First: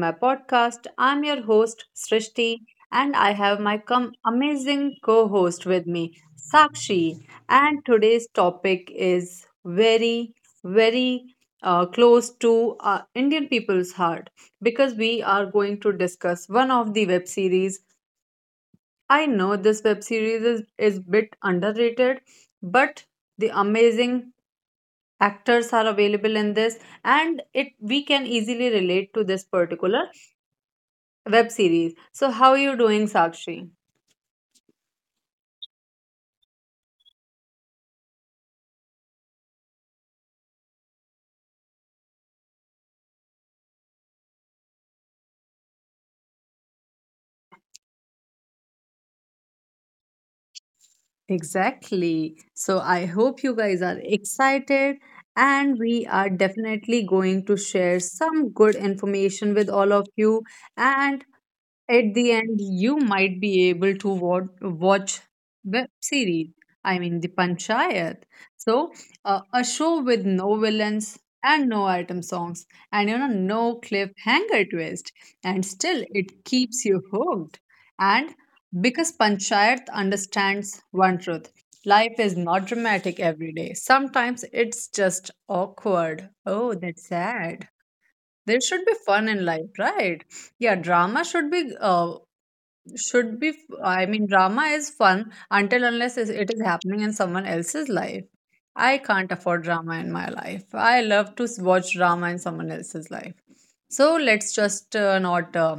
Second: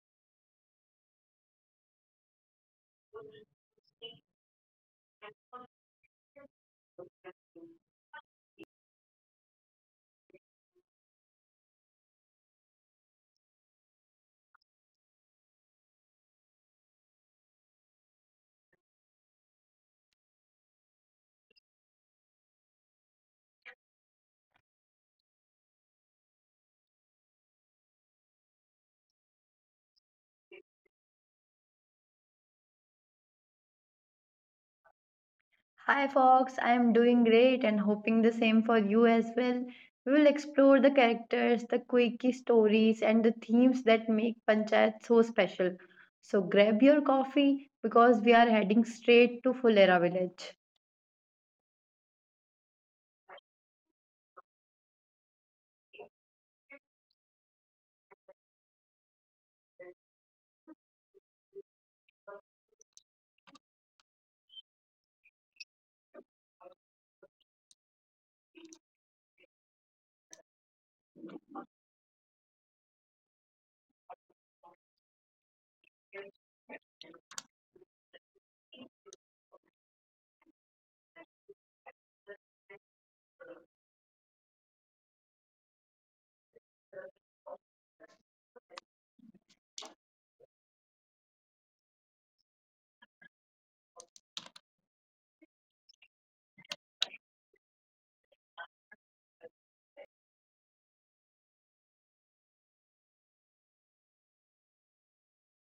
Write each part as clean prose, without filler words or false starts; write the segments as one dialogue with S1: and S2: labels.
S1: my podcast. I'm your host, Srishti, and I have my amazing co host with me, Sakshi. And today's topic is very, very close to Indian people's heart because we are going to discuss one of the web series. I know this web series is bit underrated, but the amazing actors are available in this and it we can easily relate to this particular web series. So how are you doing, Sakshi?
S2: Hi Fox, I am doing great and hoping the same for you as well. We will explore the characters, the quirky stories, and the themes that make Panchayat so special. So grab your coffee because we are heading straight to Fulera village.
S1: Exactly. So I hope you guys are excited, and we are definitely going to share some good information with all of you. And at the end, you might be able to watch web series. I mean, the Panchayat. So, a show with no villains and no item songs, and no cliffhanger twist, and still it keeps you hooked. And because Panchayat understands one truth. Life is not dramatic every day. Sometimes it's just awkward. Oh, that's sad. There should be fun in life, right? Yeah, drama should be should be, f- I mean, drama is fun until unless it is happening in someone else's life. I can't afford drama in my life. I love to watch drama in someone else's life. So let's just not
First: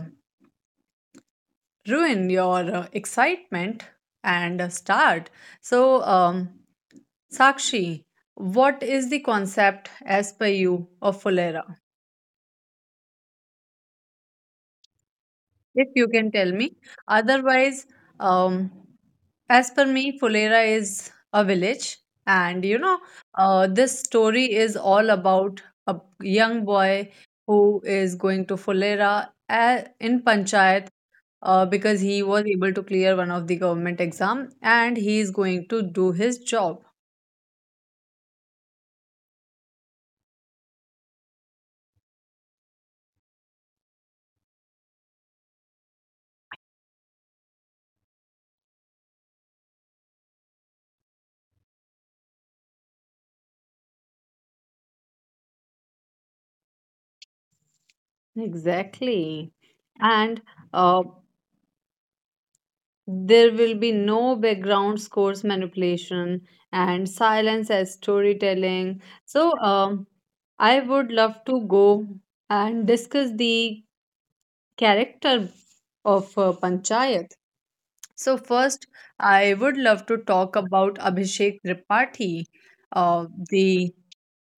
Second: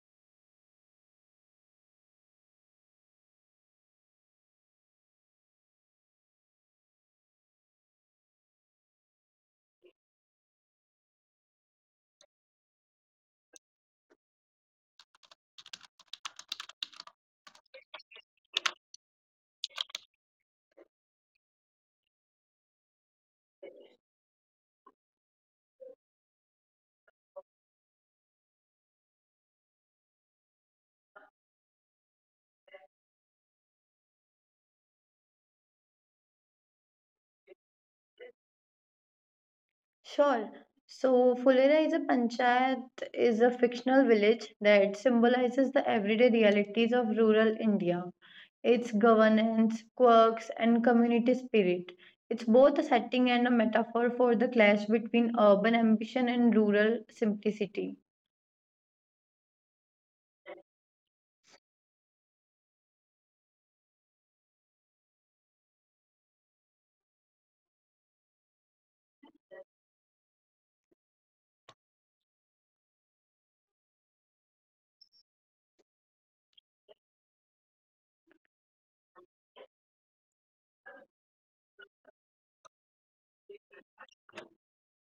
S1: ruin your excitement and start. So, Sakshi, what is the concept as per you of Fulera? If you can tell me. Otherwise, um, as per me, Fulera is a village, and this story is all about a young boy who is going to Fulera in Panchayat because he was able to clear one of the government exam, and he is going to do his job.
S2: Sure. So, Fulera is a panchayat, is a fictional village that symbolizes the everyday realities of rural India, its governance, quirks, and community spirit. It's both a setting and a metaphor for the clash between urban ambition and rural simplicity.
S1: Exactly. And uh, there will be no background scores manipulation and silence as storytelling. So, I would love to go and discuss the character of Panchayat. So, first, I would love to talk about Abhishek Tripathi, the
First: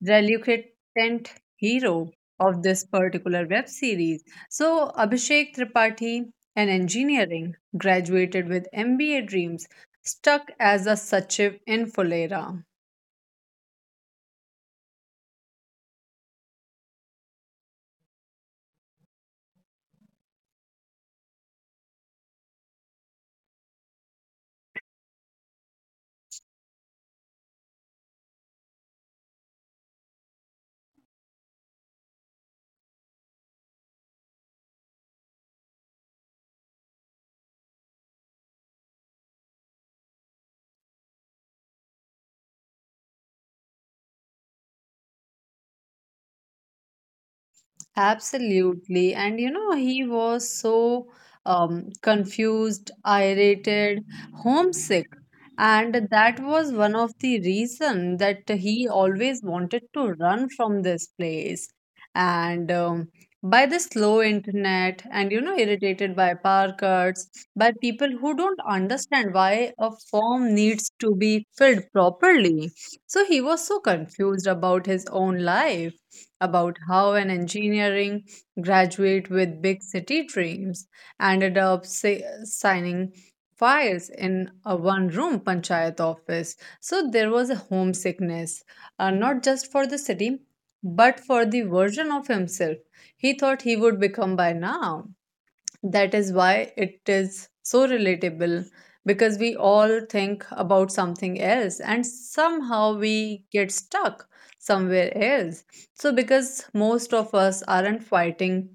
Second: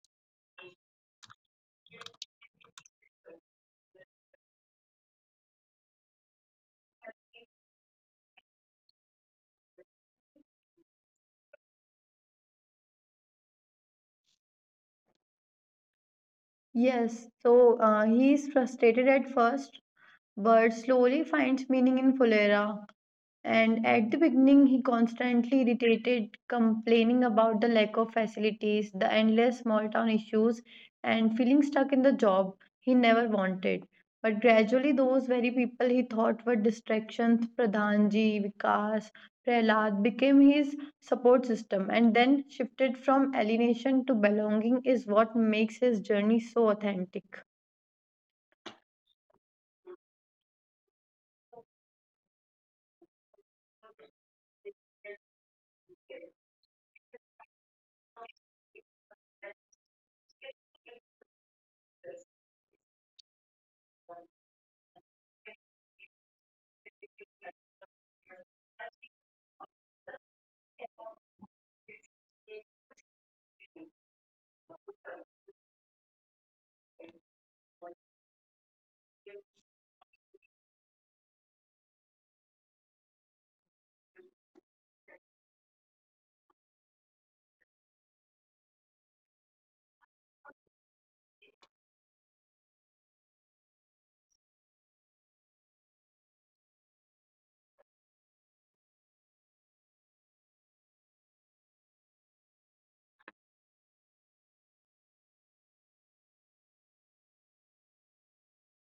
S1: reluctant hero of this particular web series. So, Abhishek Tripathi, an engineering, graduated with MBA dreams, stuck as a Sachiv in Fulera.
S2: Yes, so he is frustrated at first, but slowly finds meaning in Fulera, and at the beginning, he constantly irritated, complaining about the lack of facilities, the endless small town issues, and feeling stuck in the job he never wanted. But gradually, those very people he thought were distractions, Pradhanji, Vikas, Prahlad, became his support system and then shifted from alienation to belonging, is what makes his journey so authentic.
S1: Absolutely. And you know, he was so confused, irritated, homesick. And that was one of the reason that he always wanted to run from this place. And by the slow internet, and you know, irritated by power cuts, by people who don't understand why a form needs to be filled properly. So he was so confused about his own life, about how an engineering graduate with big city dreams ended up signing files in a one room panchayat office. So there was a homesickness, not just for the city, but for the version of himself he thought he would become by now. That is why it is so relatable, because we all think about something else and somehow we get stuck somewhere else. So, because most of us aren't fighting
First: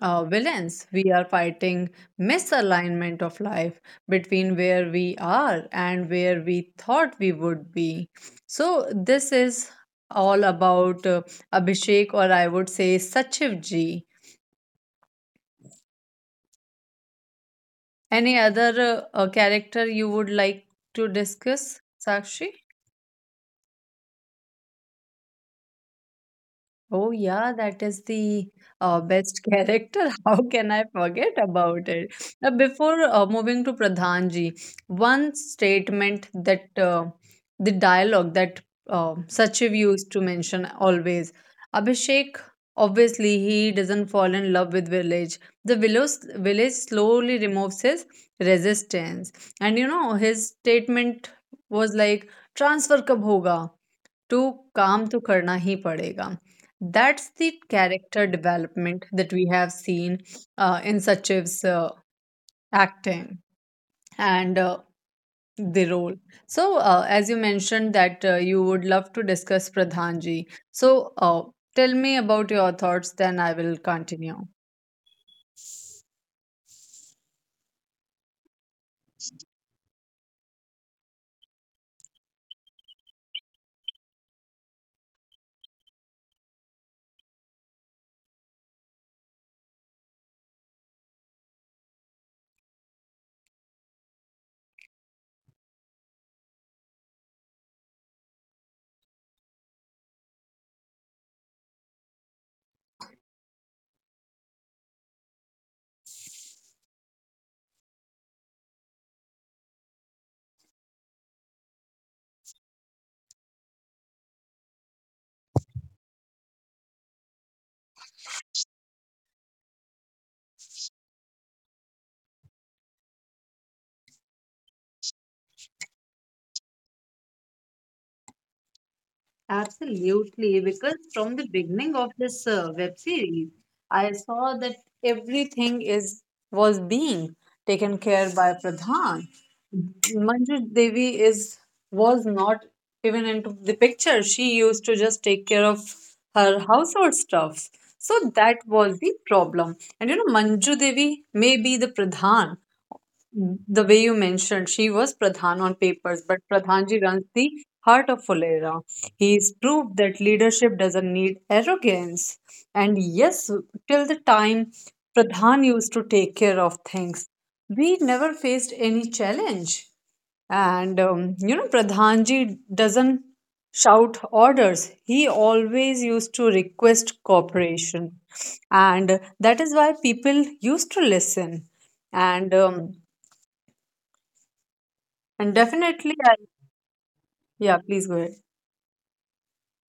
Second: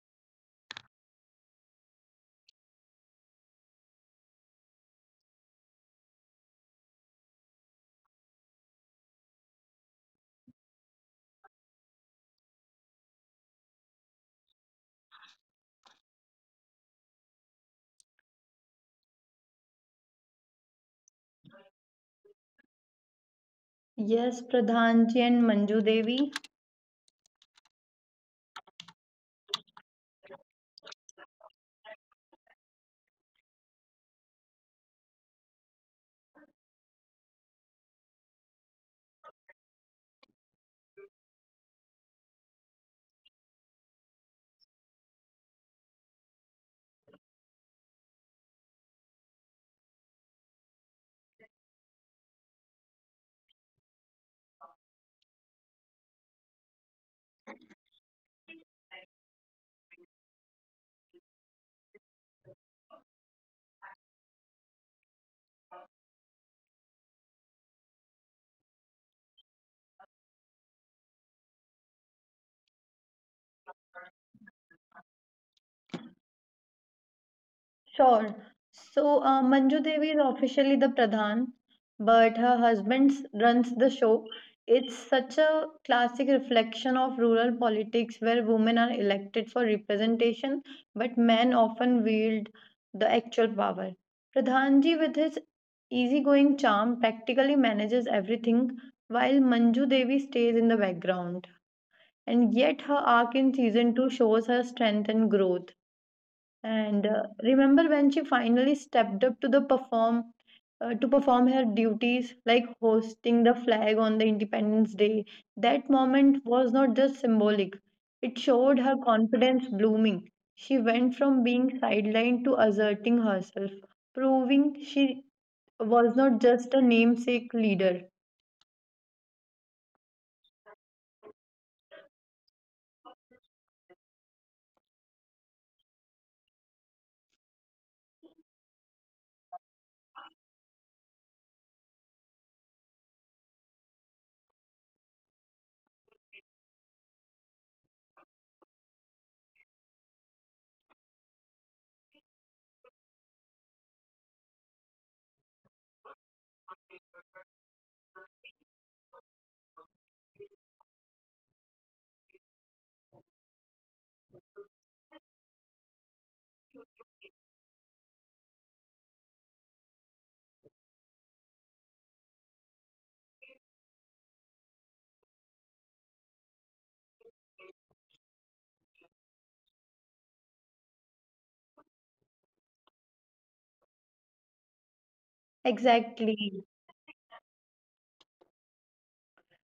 S1: villains, we are fighting misalignment of life between where we are and where we thought we would be. So, this is all about Abhishek, or I would say Sachiv ji. Any other character you would like to discuss, Sakshi?
S2: Yes, Pradhanji and Manju Devi.
S1: Oh, yeah, that is the best character. How can I forget about it? Now, before moving to Pradhan ji, one statement that the dialogue that Sachiv used to mention always, Abhishek, obviously, he doesn't fall in love with village. The village slowly removes his resistance. And you know, his statement was like, transfer kab hoga? To काम तो करना ही पड़ेगा। That's the character development that we have seen a, in Sachiv's acting and the role. So, as you mentioned that you would love to discuss Pradhanji, so, tell me about your thoughts, then I will continue.
S2: Sure. So, Manju Devi is officially the Pradhan, but her husband runs the show. It's such a classic reflection of rural politics where women are elected for representation, but men often wield the actual power. Pradhanji, with his easygoing charm, practically manages everything, while Manju Devi stays in the background. And yet, her arc in season 2 shows her strength and growth. And remember when she finally stepped up to perform her duties, like hosting the flag on the Independence Day. That moment was not just symbolic; it showed her confidence blooming. She went from being sidelined to asserting herself, proving she was not just a namesake leader.
S1: Absolutely, because from the beginning of this web series, I saw that everything is was being taken care by Pradhan. Manju Devi is was not even into the picture. She used to just take care of her household stuff. So that was the problem. And you know, Manju Devi may be the Pradhan, the way you mentioned, she was Pradhan on papers, but Pradhanji runs the heart of Fulera. He's proved that leadership doesn't need arrogance. And yes, till the time Pradhan used to take care of things, we never faced any challenge. And you know, Pradhanji doesn't shout orders, he always used to request cooperation. And that is why people used to listen. And and definitely, I,
S2: Exactly.
S1: yeah, please go ahead.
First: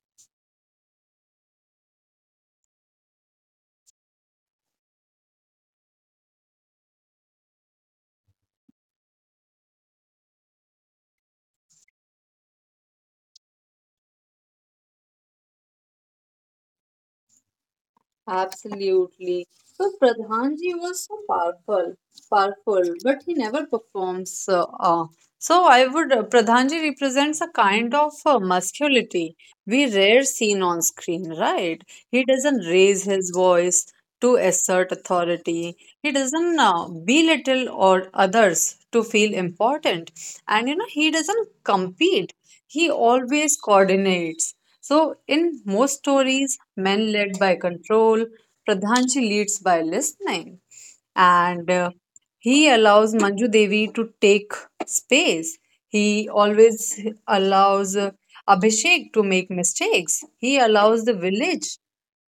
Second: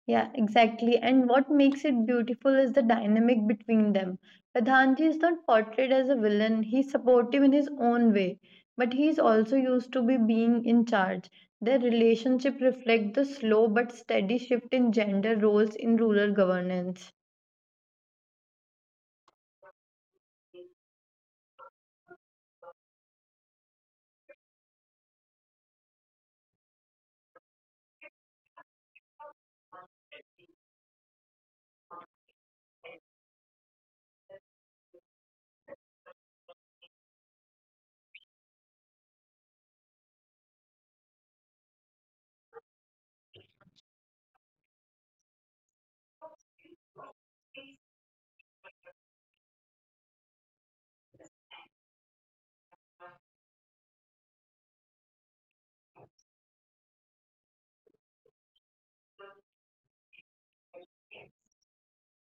S2: Yeah, exactly. And what makes it beautiful is the dynamic between them. Pradhanji is not portrayed as a villain. He's supportive in his own way, but he's also used to be being in charge. Their relationship reflects the slow but steady shift in gender roles in rural governance.
S1: Absolutely. So Pradhanji was so powerful, but he never performs. So I would Pradhanji represents a kind of masculinity we rare seen on screen, right? He doesn't raise his voice to assert authority. He doesn't belittle or others to feel important, and you know he doesn't compete. He always coordinates. So in most stories, men led by control, Pradhanji leads by listening, and he allows Manju Devi to take space. He always allows Abhishek to make mistakes. He allows the village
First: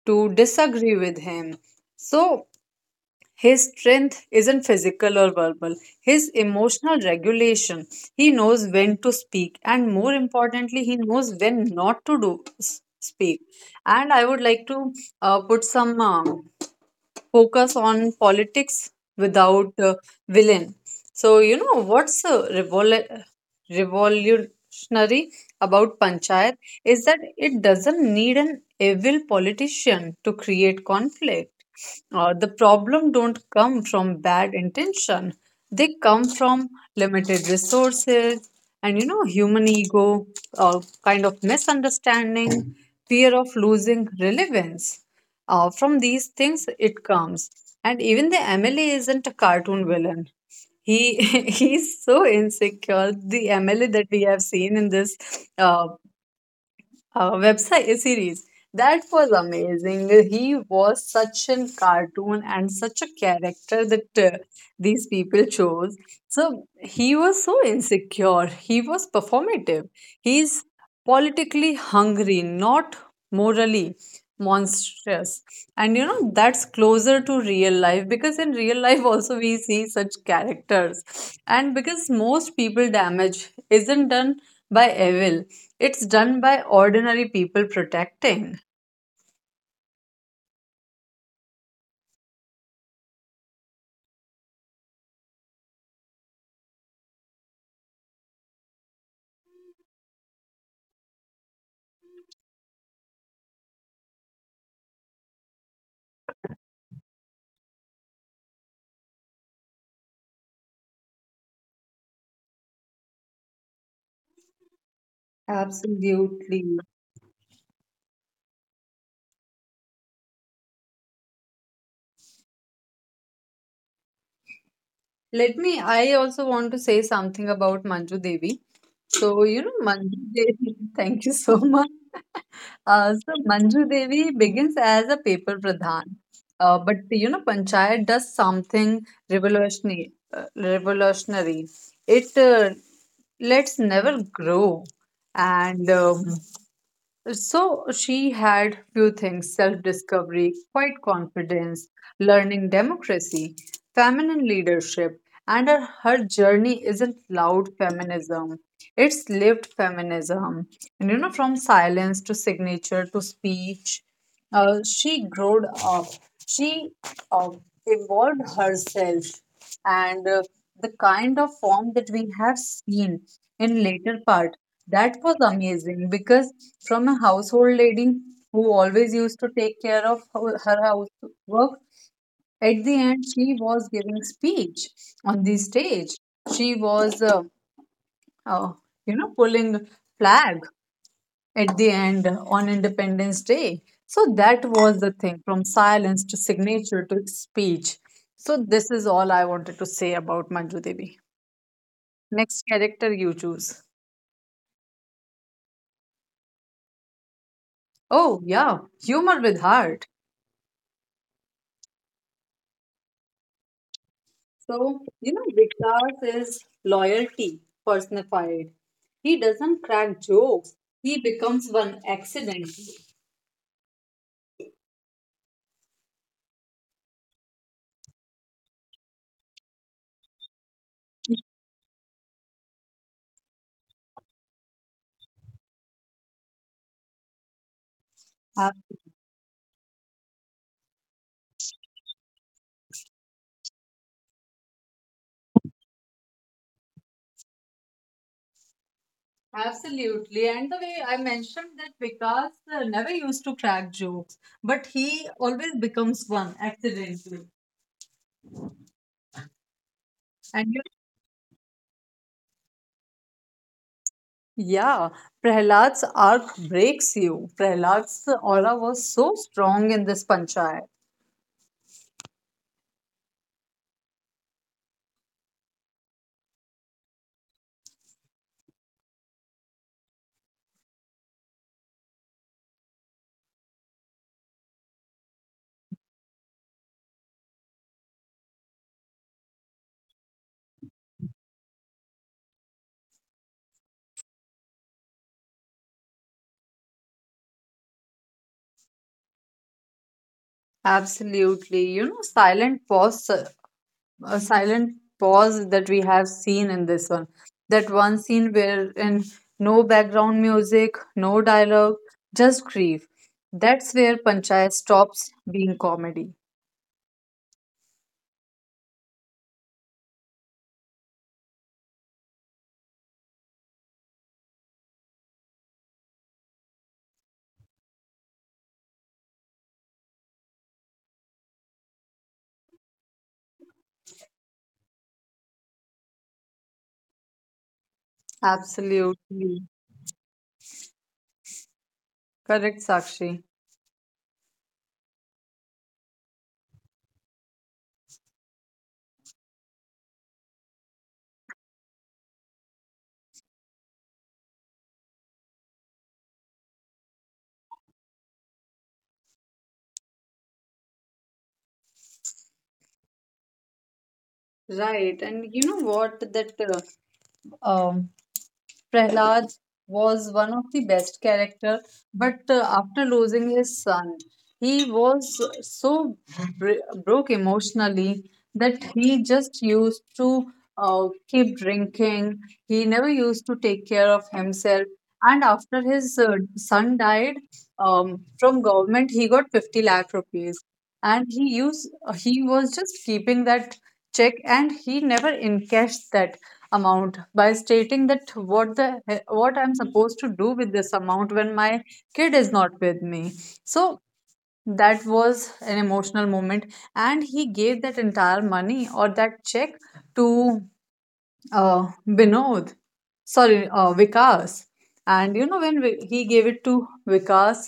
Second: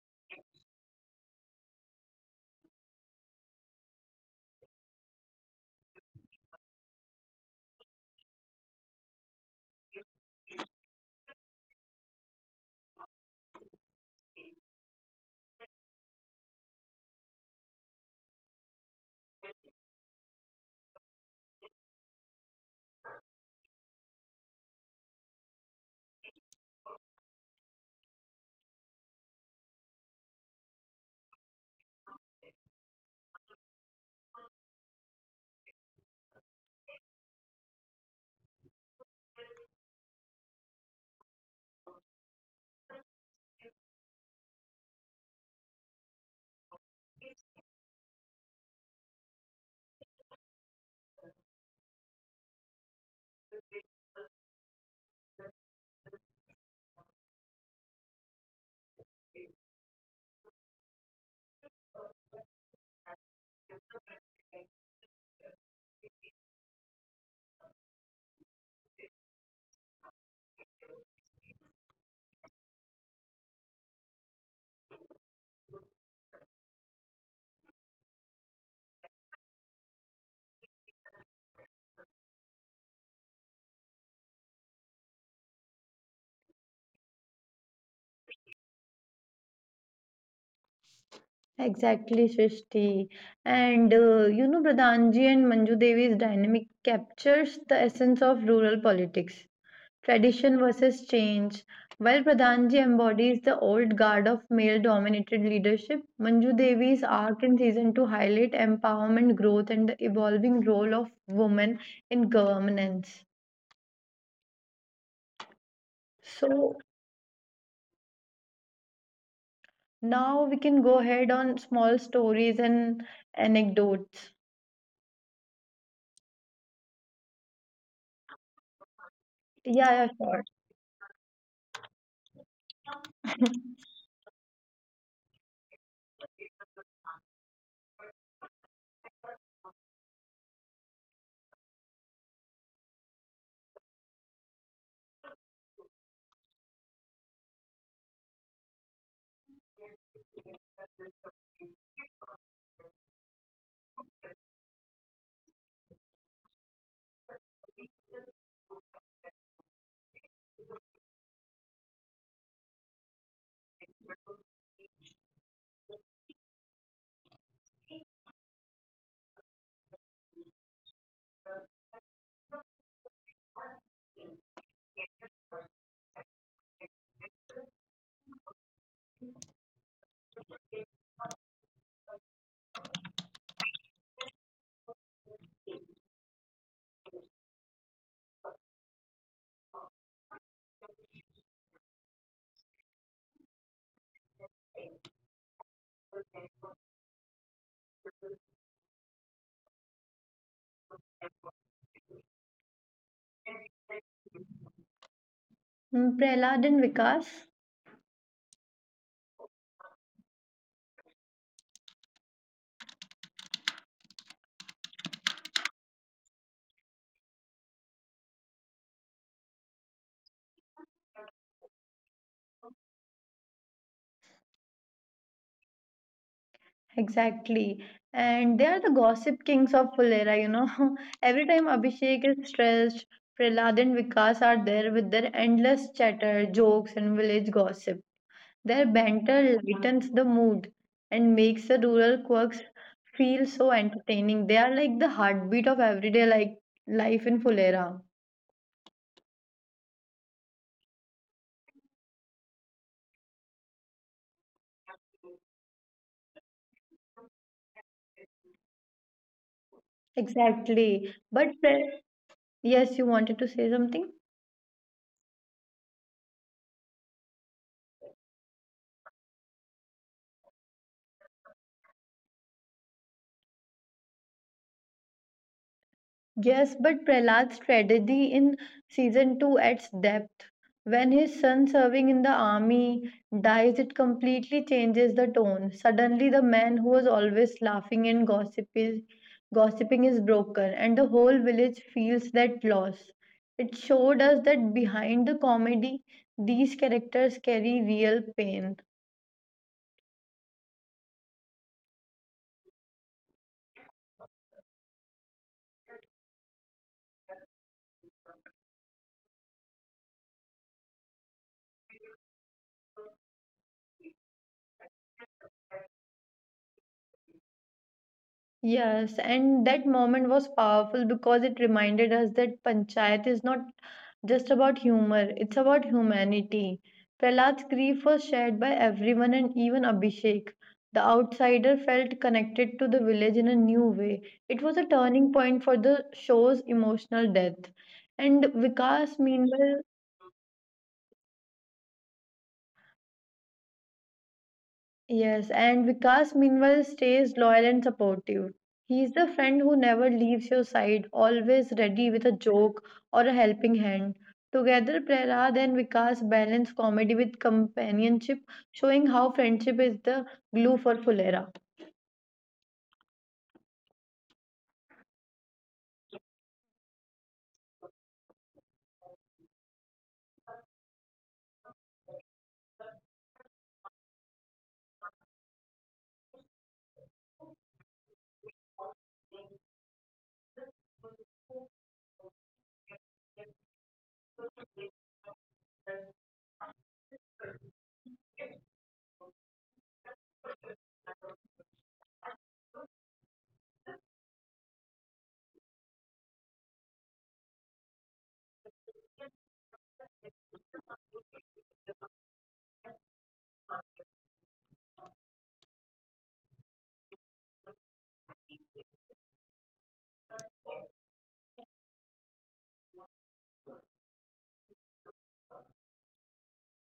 S1: to disagree with him. So his strength isn't physical or verbal, his emotional regulation. He knows when to speak, and more importantly, he knows when not to speak. And I would like to put some focus on politics without villain. So, you know, what's revolutionary about Panchayat is that it doesn't need an evil politician to create conflict. The problem don't come from bad intention. They come from limited resources and you know human ego, kind of misunderstanding, fear of losing relevance. From these things, it comes. And even the MLA isn't a cartoon villain. He he's so insecure. The MLA that we have seen in this uh, website series, that was amazing. He was such a cartoon and such a character that these people chose. So he was so insecure. He was performative. He's politically hungry, not morally monstrous. And you know, that's closer to real life, because in real life also we see such characters. And because most people damage isn't done by evil, it's done by ordinary people protecting.
S2: Exactly, Srishti. And you know, Pradhanji and Manju Devi's dynamic captures the essence of rural politics. Tradition versus change. While Pradhanji embodies the old guard of male dominated leadership, Manju Devi's arc in season 2 highlight empowerment, growth, and the evolving role of women in governance.
S1: Absolutely.
S2: So now we can go ahead on small stories and anecdotes.
S1: Let me, I also want to say something about Manju Devi. So, you know, Manju
S2: Yeah, yeah,
S1: Devi,
S2: sure.
S1: thank you so much. So, Manju Devi begins as a paper pradhan. But, you know, Panchayat does something revolutionary. It lets never grow. And so she had few things: self discovery, quiet confidence, learning democracy, feminine leadership, and her journey isn't loud feminism. It's lived feminism. And you know, from silence to signature to speech. She grew up. She uh, evolved herself, and the kind of form that we have seen in later part, that was amazing, because from a household lady who always used to take care of her housework, at the end she was giving speech on the stage. She was, uh, you know, pulling flag at the end on Independence Day. So that was the thing, from silence to signature to speech. So this is all I wanted to say about Manju Devi. Next character you choose.
S2: Mm, Prahlad and Vikas.
S1: Oh, yeah, humor with heart. So, you know, Vikas is loyalty personified. He doesn't crack jokes, he becomes one accidentally.
S2: Exactly. And they are the gossip kings of Fulera, you know. Every time Abhishek is stressed, Prahlad and Vikas are there with their endless chatter, jokes, and village gossip. Their banter lightens the mood and makes the rural quirks feel so entertaining. They are like the heartbeat of everyday like life in Fulera.
S1: Absolutely. And the way I mentioned that Vikas never used to crack jokes, but he always becomes one accidentally. And you
S2: Exactly. But yes, you wanted to say something?
S1: yeah, Prahlad's arc breaks you. Prahlad's aura was so strong in this panchayat.
S2: Yes, but Prahlad's tragedy in season 2 adds depth. When his son serving in the army dies, it completely changes the tone. Suddenly, the man who was always laughing and gossiping is broken, and the whole village feels that loss. It showed us that behind the comedy, these characters carry real pain.
S1: Absolutely. You know, silent pause a silent pause that we have seen in this one. That one scene where in no background music, no dialogue, just grief. That's where Panchayat stops being comedy.
S2: Yes, and that moment was powerful because it reminded us that panchayat is not just about humor, it's about humanity. Prahlad's grief was shared by everyone and even Abhishek. The outsider felt connected to the village in a new way. It was a turning point for the show's emotional depth. And
S1: Absolutely.
S2: Vikas, meanwhile,
S1: Correct, Sakshi.
S2: yes, and Vikas meanwhile stays loyal and supportive. He is the friend who never leaves your side, always ready with a joke or a helping hand. Together, Prahlad and Vikas balance comedy with companionship, showing how friendship is the glue for Fulera.
S1: Right. And you know what? That uh, um, Prahlad was one of the best character, but after losing his son, he was so broke emotionally that he just used to keep drinking. He never used to take care of himself. And after his son died, from government he got 50 lakh rupees, and he was just keeping that check, and he never encashed that amount, by stating that what the what I'm supposed to do with this amount when my kid is not with me. So that was an emotional moment, and he gave that entire money or that check to binod sorry Vikas. And you know, when he gave it to Vikas,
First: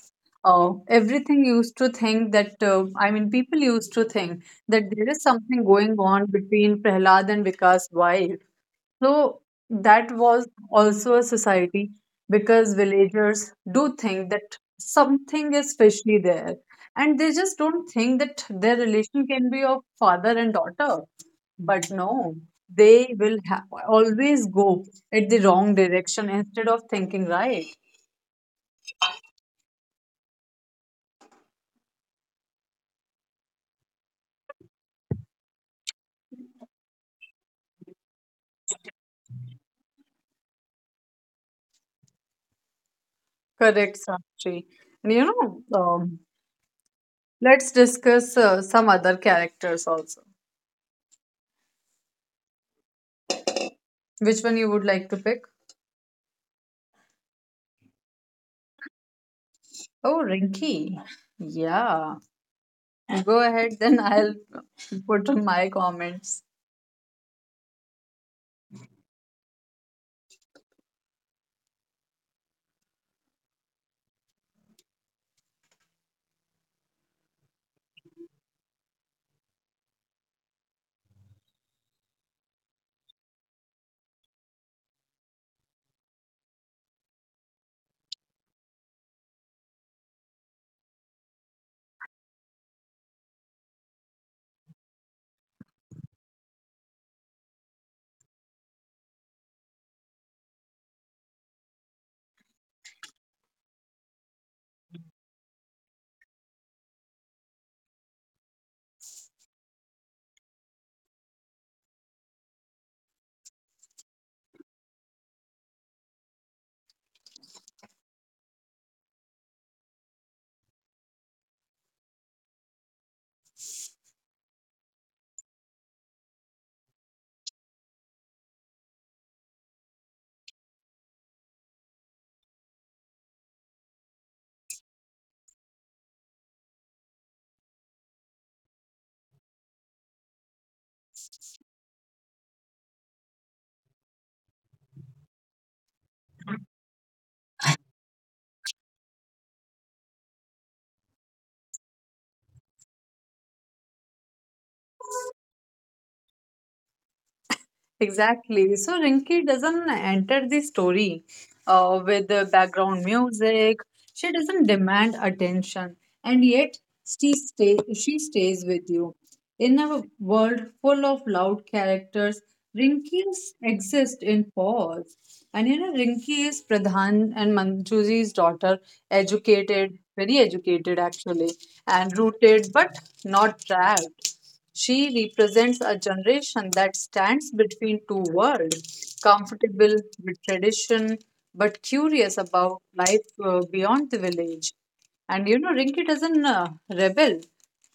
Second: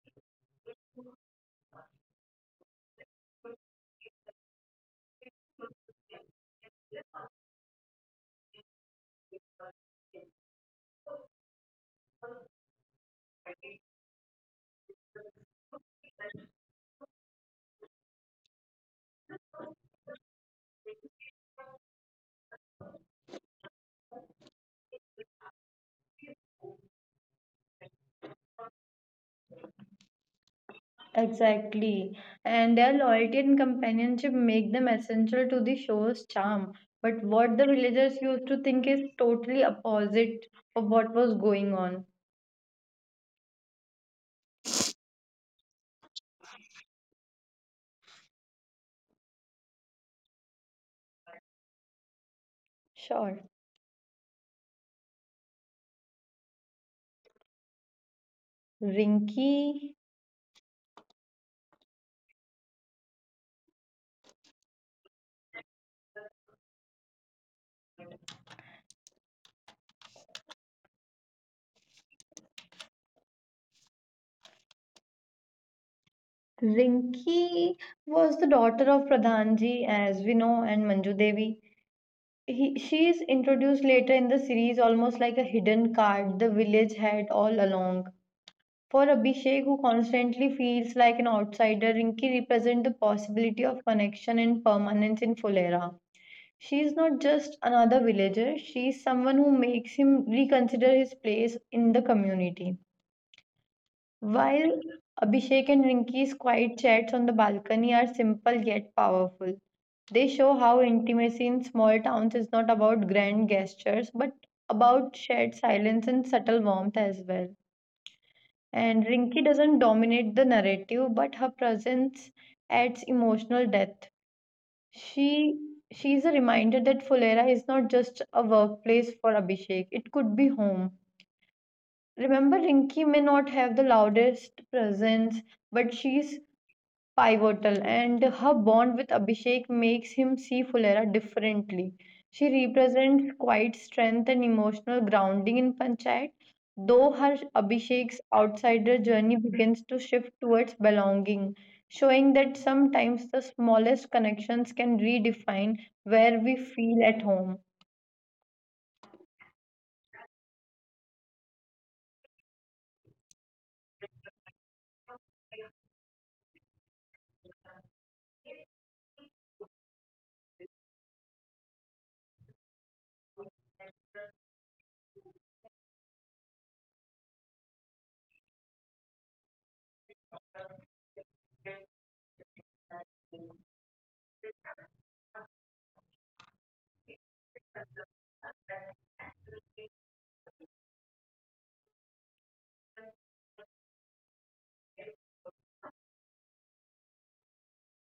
S1: everything used to think that I mean, people used to think that there is something going on between Prahlad and Vikas wife. So that was also a society, because villagers do think that something is fishy there, and they just don't think that their relation can be of father and daughter. But no, they will always go at the wrong direction instead of thinking right.
S2: Exactly. And their loyalty and companionship make them essential to the show's charm. But what the villagers used to think is totally opposite of what was going on.
S1: Correct, Sakshi. And you know, let's discuss some other characters also.
S2: Sure.
S1: Which one you would like to pick?
S2: Rinky.
S1: Oh, Rinky. Yeah. Go ahead, then I'll put on my comments.
S2: Rinki was the daughter of Pradhanji, as we know, and Manju Devi. She is introduced later in the series almost like a hidden card the village had all along. For Abhishek, who constantly feels like an outsider, Rinki represents the possibility of connection and permanence in Fulera. She is not just another villager, she is someone who makes him reconsider his place in the community. While Abhishek and Rinky's quiet chats on the balcony are simple yet powerful, they show how intimacy in small towns is not about grand gestures but about shared silence and subtle warmth as well. And Rinky doesn't dominate the narrative, but her presence adds emotional depth. She she is a reminder that Fulera is not just a workplace for Abhishek; it could be home. Remember, Rinky may not have the loudest presence, but she's pivotal, and her bond with Abhishek makes him see Fulera differently. She represents quiet strength and emotional grounding in Panchayat, though her Abhishek's outsider journey begins to shift towards belonging, showing that sometimes the smallest connections can redefine where we feel at home.
S1: Exactly. So Rinki doesn't enter the story with the background music. She doesn't demand attention, and yet she stays with you. In a world full of loud characters, Rinkies exist in pause. And you know, Rinki is Pradhan and Manjuji's daughter, educated, very educated actually, and rooted but not trapped. She represents a generation that stands between two worlds, comfortable with tradition but curious about life beyond the village. And you know, Rinki doesn't rebel.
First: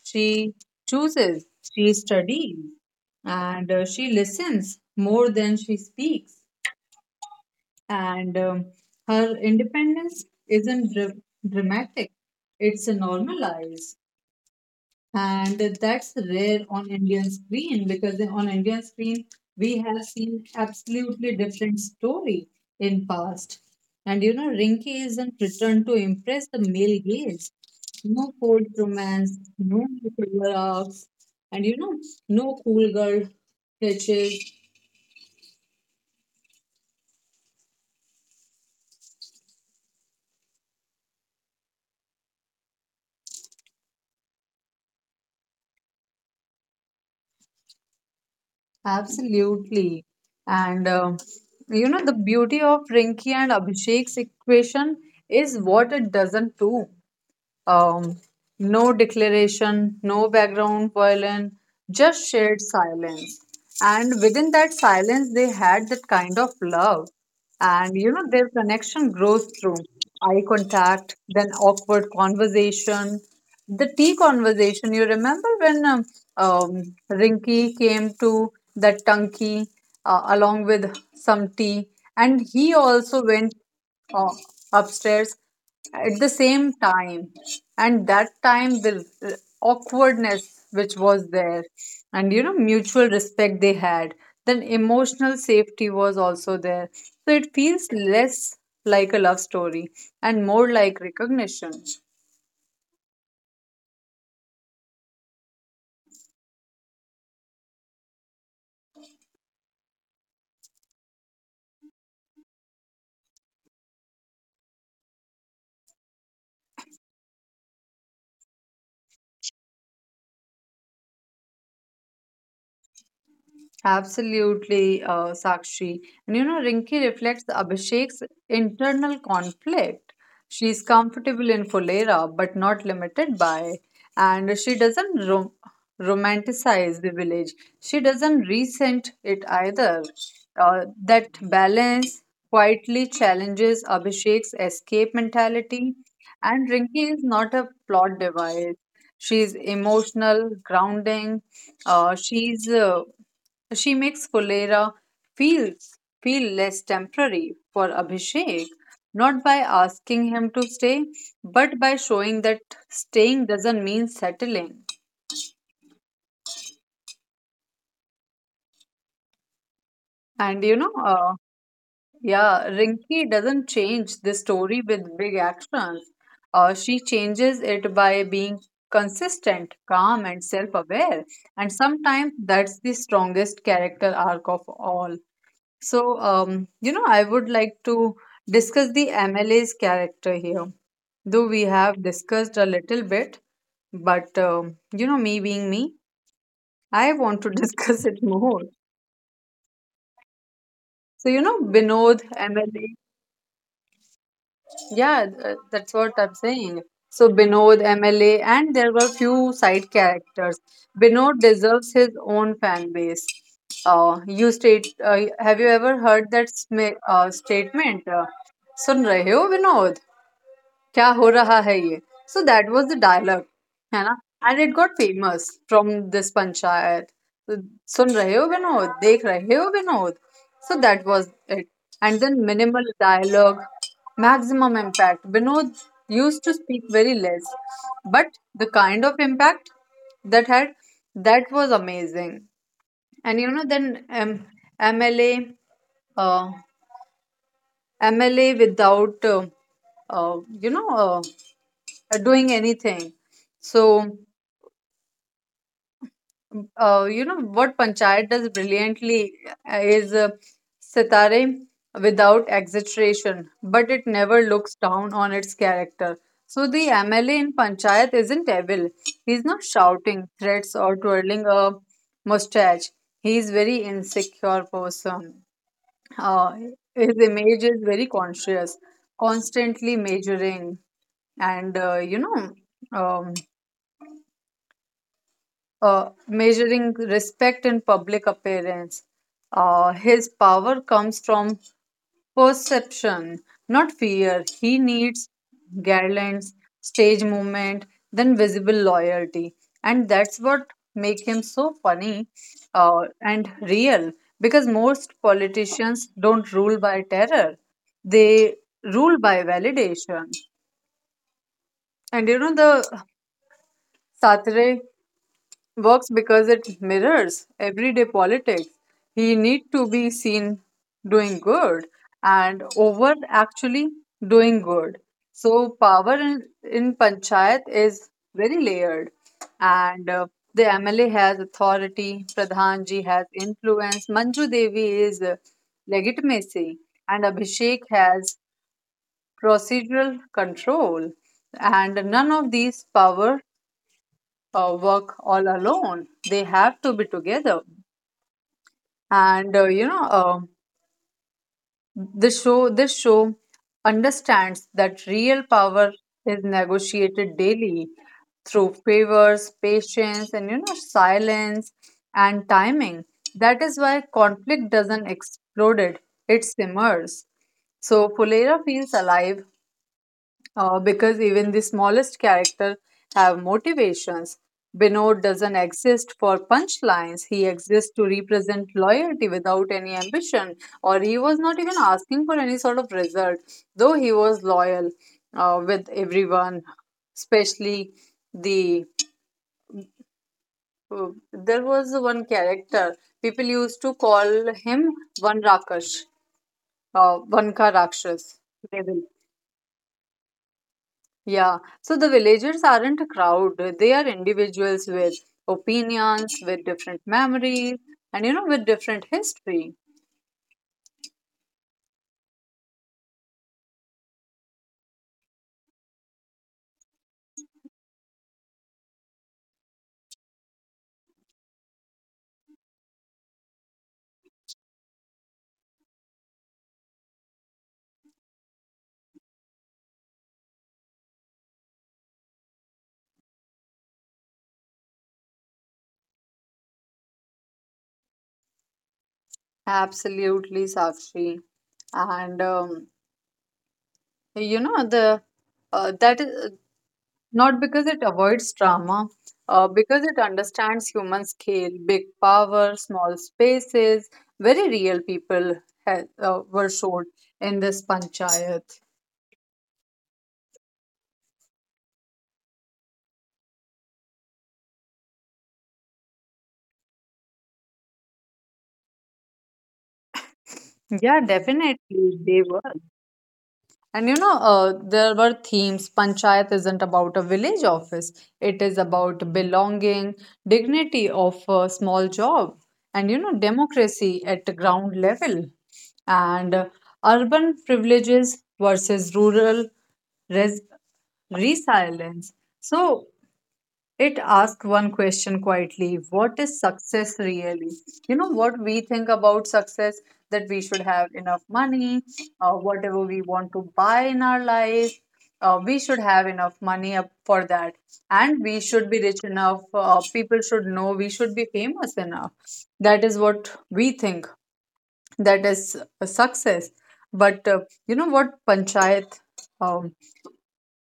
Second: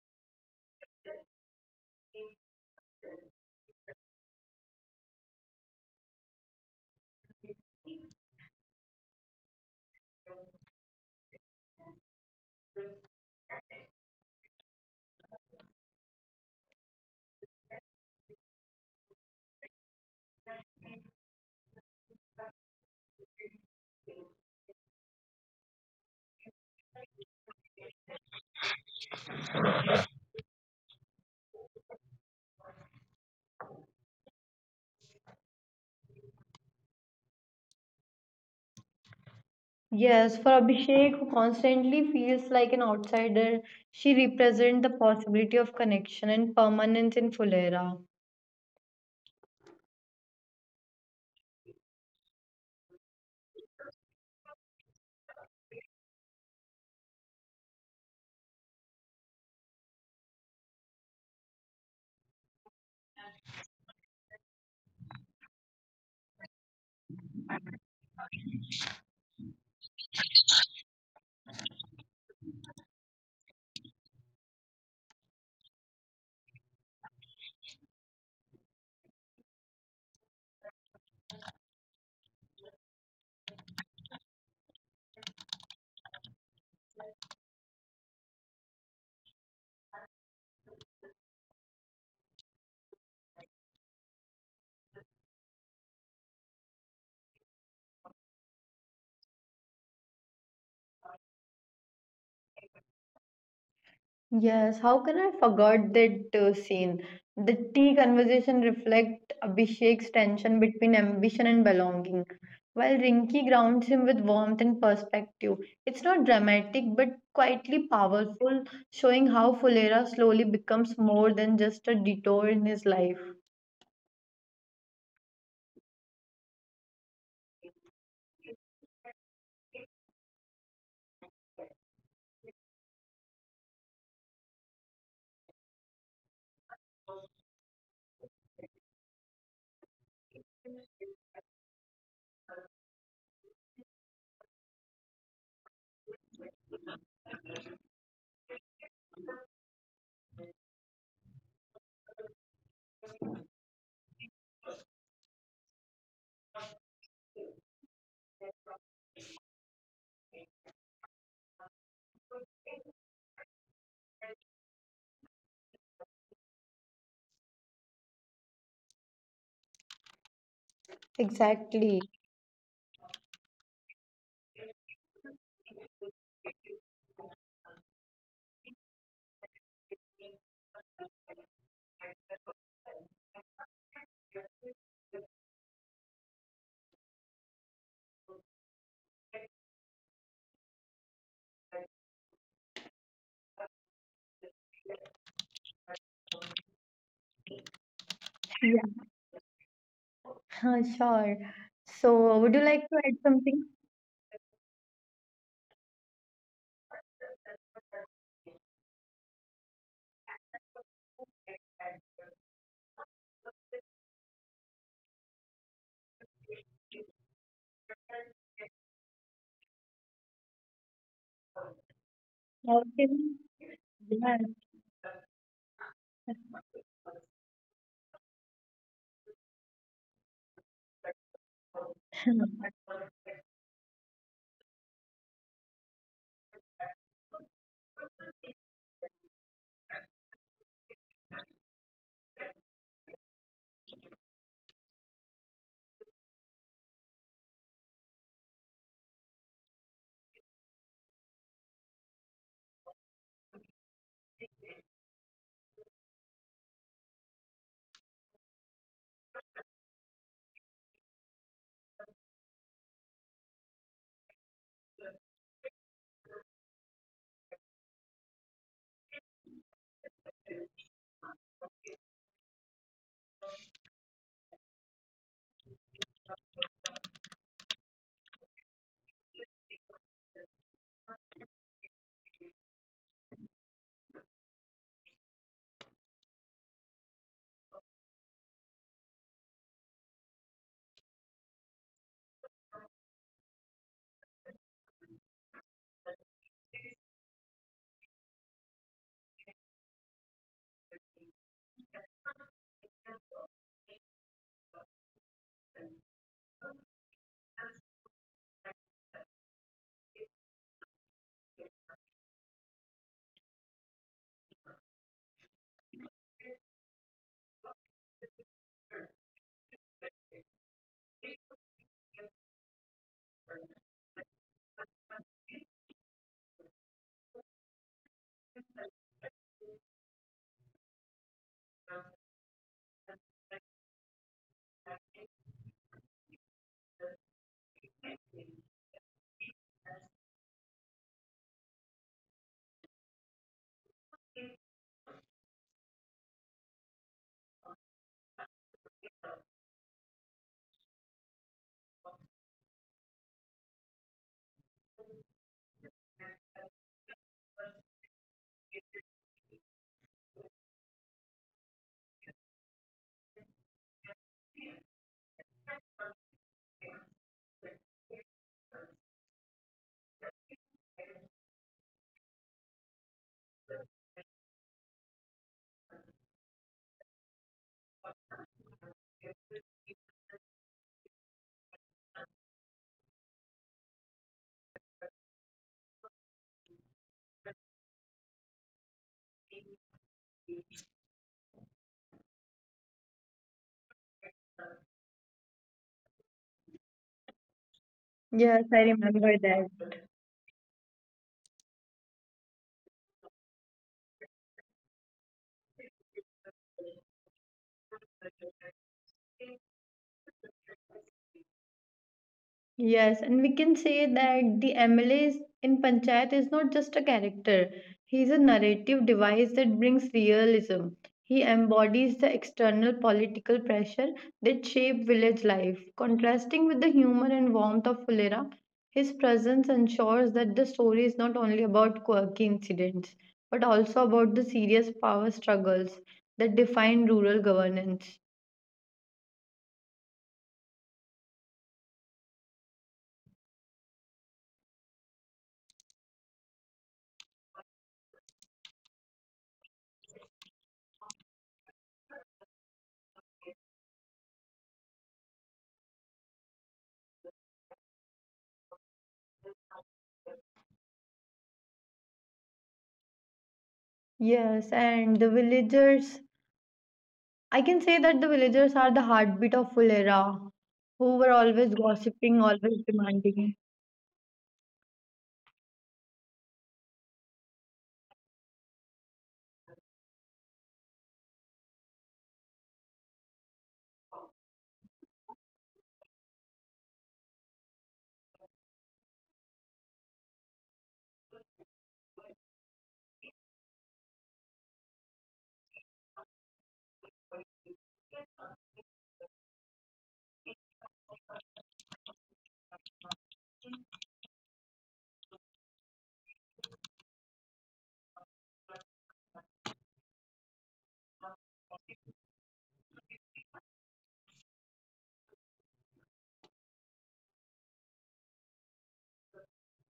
S1: She chooses, she studies, and she listens more than she speaks. And her independence isn't dramatic, it's a normalized, and that's rare on Indian screen, because on Indian screen we have seen absolutely different story in past. And you know, Rinki isn't returned to impress the male gaze. No cold romance, no silver arcs, and you know, no cool girl pitches.
S2: Yes, for Abhishek, who constantly feels like an outsider, she represents the possibility of connection and permanence in Fulera.
S1: Absolutely. And you know, the beauty of Rinki and Abhishek's equation is what it doesn't do. Um, no declaration, no background violin, just shared silence. And within that silence, they had that kind of love. And you know, their connection grows through eye contact, then awkward conversation. The tea conversation, you remember when Rinky came to that Tunky along with some tea, and he also went uh, upstairs at the same time, and that time awkwardness which was there, and you know, mutual respect they had, then emotional safety was also there, so it feels less like a love story and more like recognition.
S2: Yes, how can I forget that scene? The tea conversation reflect Abhishek's tension between ambition and belonging, while Rinki grounds him with warmth and perspective. It's not dramatic but quietly powerful, showing how Fulera slowly becomes more than just a detour in his life.
S1: Absolutely, Sakshi. And you know, Rinki reflects Abhishek's internal conflict. She's comfortable in Fulera, but not limited by, and she doesn't romanticize the village. She doesn't resent it either. That balance quietly challenges Abhishek's escape mentality. And Rinki is not a plot device. She's emotional, grounding, uh, she's uh, she makes Fulera feel feel less temporary for Abhishek, not by asking him to stay, but by showing that staying doesn't mean settling. And you know, uh, yeah,
S2: Exactly.
S1: Rinki doesn't change the story with big actions. She changes it by being consistent, calm, and self aware. And sometimes that's the strongest character arc of all. So, you know, I would like to discuss the MLA's character here. Though we have discussed a little bit, but you know, me being me, I want to discuss it more. So, you know,
S2: Yeah,
S1: Binod,
S2: sure.
S1: MLA,
S2: So, would you like to add something?
S1: yeah, that's what I'm saying. So, Binod, MLA, and there were few side characters. Binod deserves his own fan base. You state, have you ever heard that statement? Sun rahe ho, Vinod? क्या हो रहा है ये? So that was the dialogue,
S2: How
S1: है ना?
S2: can-
S1: And it got
S2: yes,
S1: famous from this panchayat. तो सुन रहे हो विनोद? देख रहे हो Vinod? So that was it. And then minimal dialogue, maximum impact. Vinod used to speak very less, but the kind of impact that had, that was amazing. And you know, then um, MLA, uh, MLA without, uh, you know. Uh, doing anything. So, you know, what Panchayat does brilliantly is sitare without exaggeration, but it never looks down on its character. So, the MLA in Panchayat isn't evil. He's not shouting threats or twirling a mustache. He's very insecure person. Uh, his image is very conscious, constantly measuring, and um, measuring respect in public appearance. His power comes from perception, not fear. He needs garlands, stage movement, then visible loyalty. And that's what make him so funny and real, because most politicians don't rule by terror. They rule by validation. And you know, the Satre works because it mirrors everyday politics. He need to be seen doing good and over actually doing good. So power in panchayat is very layered, and the MLA has authority, Pradhanji has influence, Manju Devi is legitimacy, and Abhishek has procedural control. And none of these power work all alone. They have to be together. And you know, the show this show understands that real power is negotiated daily through favors, patience, and you know, silence and timing. That is why conflict doesn't explode; it simmers. So Fulera feels alive, because even the smallest character have motivations. Binod doesn't exist for punchlines. He exists to represent loyalty without any ambition, or he was not even asking for any sort of result, though he was loyal with everyone, especially the. uh, there was one character, people used to call him Vanrakash, Vanka Rakshas.
S2: yes, I remember that.
S1: Yeah, so the villagers aren't a crowd, they are individuals with opinions, with different memories, and you know, with different history.
S2: Yes, and we can say that the MLA in Panchayat is not just a character. He is a narrative device that brings realism. He embodies the external political pressure that shape village life. Contrasting with the humor and warmth of Fulera, his presence ensures that the story is not only about quirky incidents, but also about the serious power struggles that define rural governance.
S1: Absolutely, Sakshi. And you know, the that is not because it avoids drama, because it understands human scale, big power, small spaces, very real people were shown in this panchayat.
S2: Yes, and the villagers I can say that the villagers are the heartbeat of Fulera,
S1: Yeah,
S2: who were
S1: definitely,
S2: always
S1: they were.
S2: gossiping, always demanding.
S1: And you know, there were themes. Panchayat isn't about a village office, it is about belonging, dignity of a small job, and you know, democracy at the ground level, and urban privileges versus rural res- resilience. So, it asks one question quietly: what is success really? You know what we think about success, that we should have enough money, whatever we want to buy in our life, we should have enough money up for that. And we should be rich enough, people should know, we should be famous enough. That is what we think, that is a success. But you know what, Panchayat? um,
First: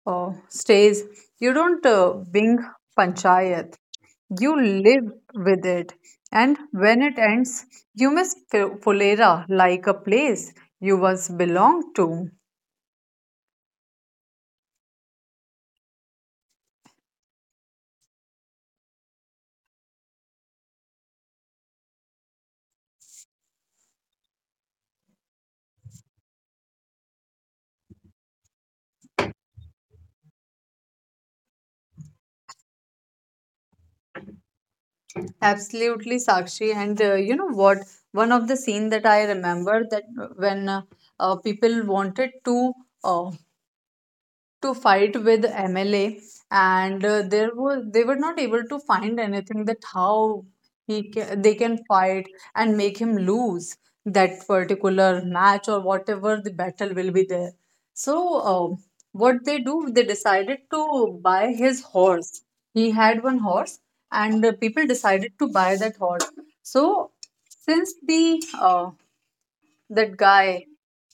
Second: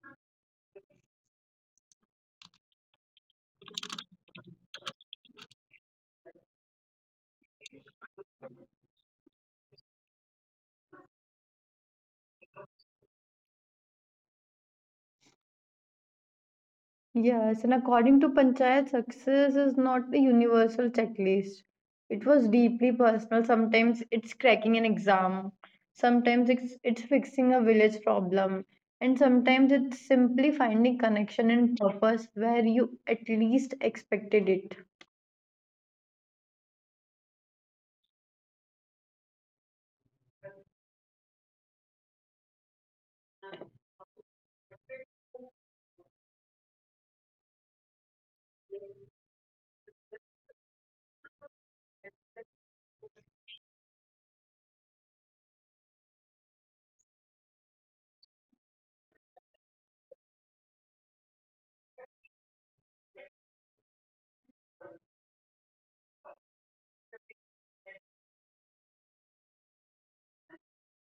S1: Stays. You don't wing panchayat. You live with it. And when it ends, you miss Fulera like a place you once belonged to.
S2: Yes, and according to Panchayat, success is not a universal checklist. It was deeply personal. Sometimes it's cracking an exam, sometimes it's fixing a village problem, and sometimes it's simply finding connection and purpose where you at least expected it.
S1: Absolutely, Sakshi. And you know what? One of the scene that I remember, that when people wanted uh, to fight with MLA, and there was they were not able to find anything, that how they can fight and make him lose that particular match or whatever the battle will be there. So um what they do, they decided to buy his horse. He had one horse, and people decided to buy that horse. So since the that guy,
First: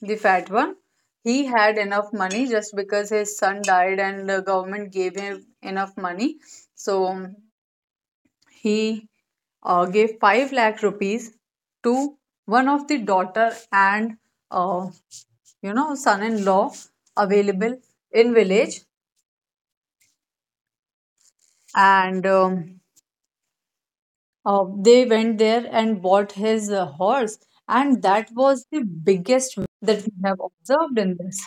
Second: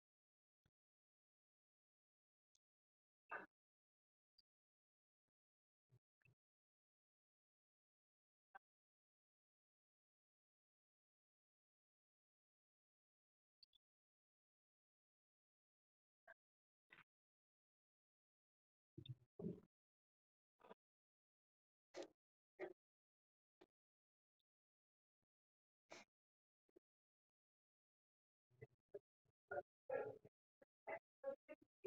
S1: the fat one, he had enough money just because his son died and the government gave him enough money. So he gave 5 lakh rupees to one of the daughter and uh, you know, son-in-law available in village, and they went there and bought his horse, and that was the biggest myth that we have observed in this.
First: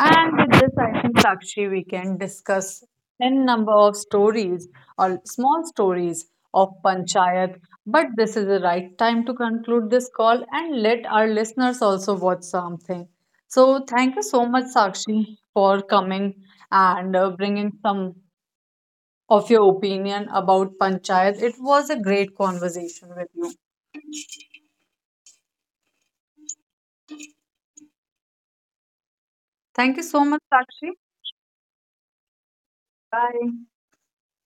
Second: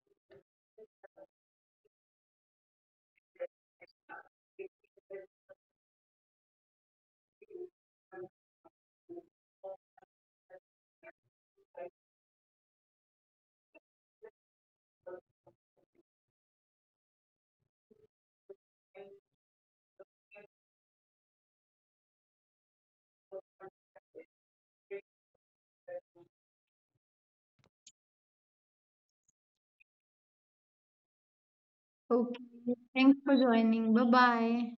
S1: And with this, I think Sakshi, we can discuss n number of stories or small stories of panchayat. But this is the right time to conclude this call and let our listeners also watch something. So thank you so much, Sakshi, for coming and bringing some of your opinion about panchayat. It was a great conversation with you. Thank you so much, Sakshi.
S2: Okay, thanks for joining.
S1: Bye.
S2: Bye bye.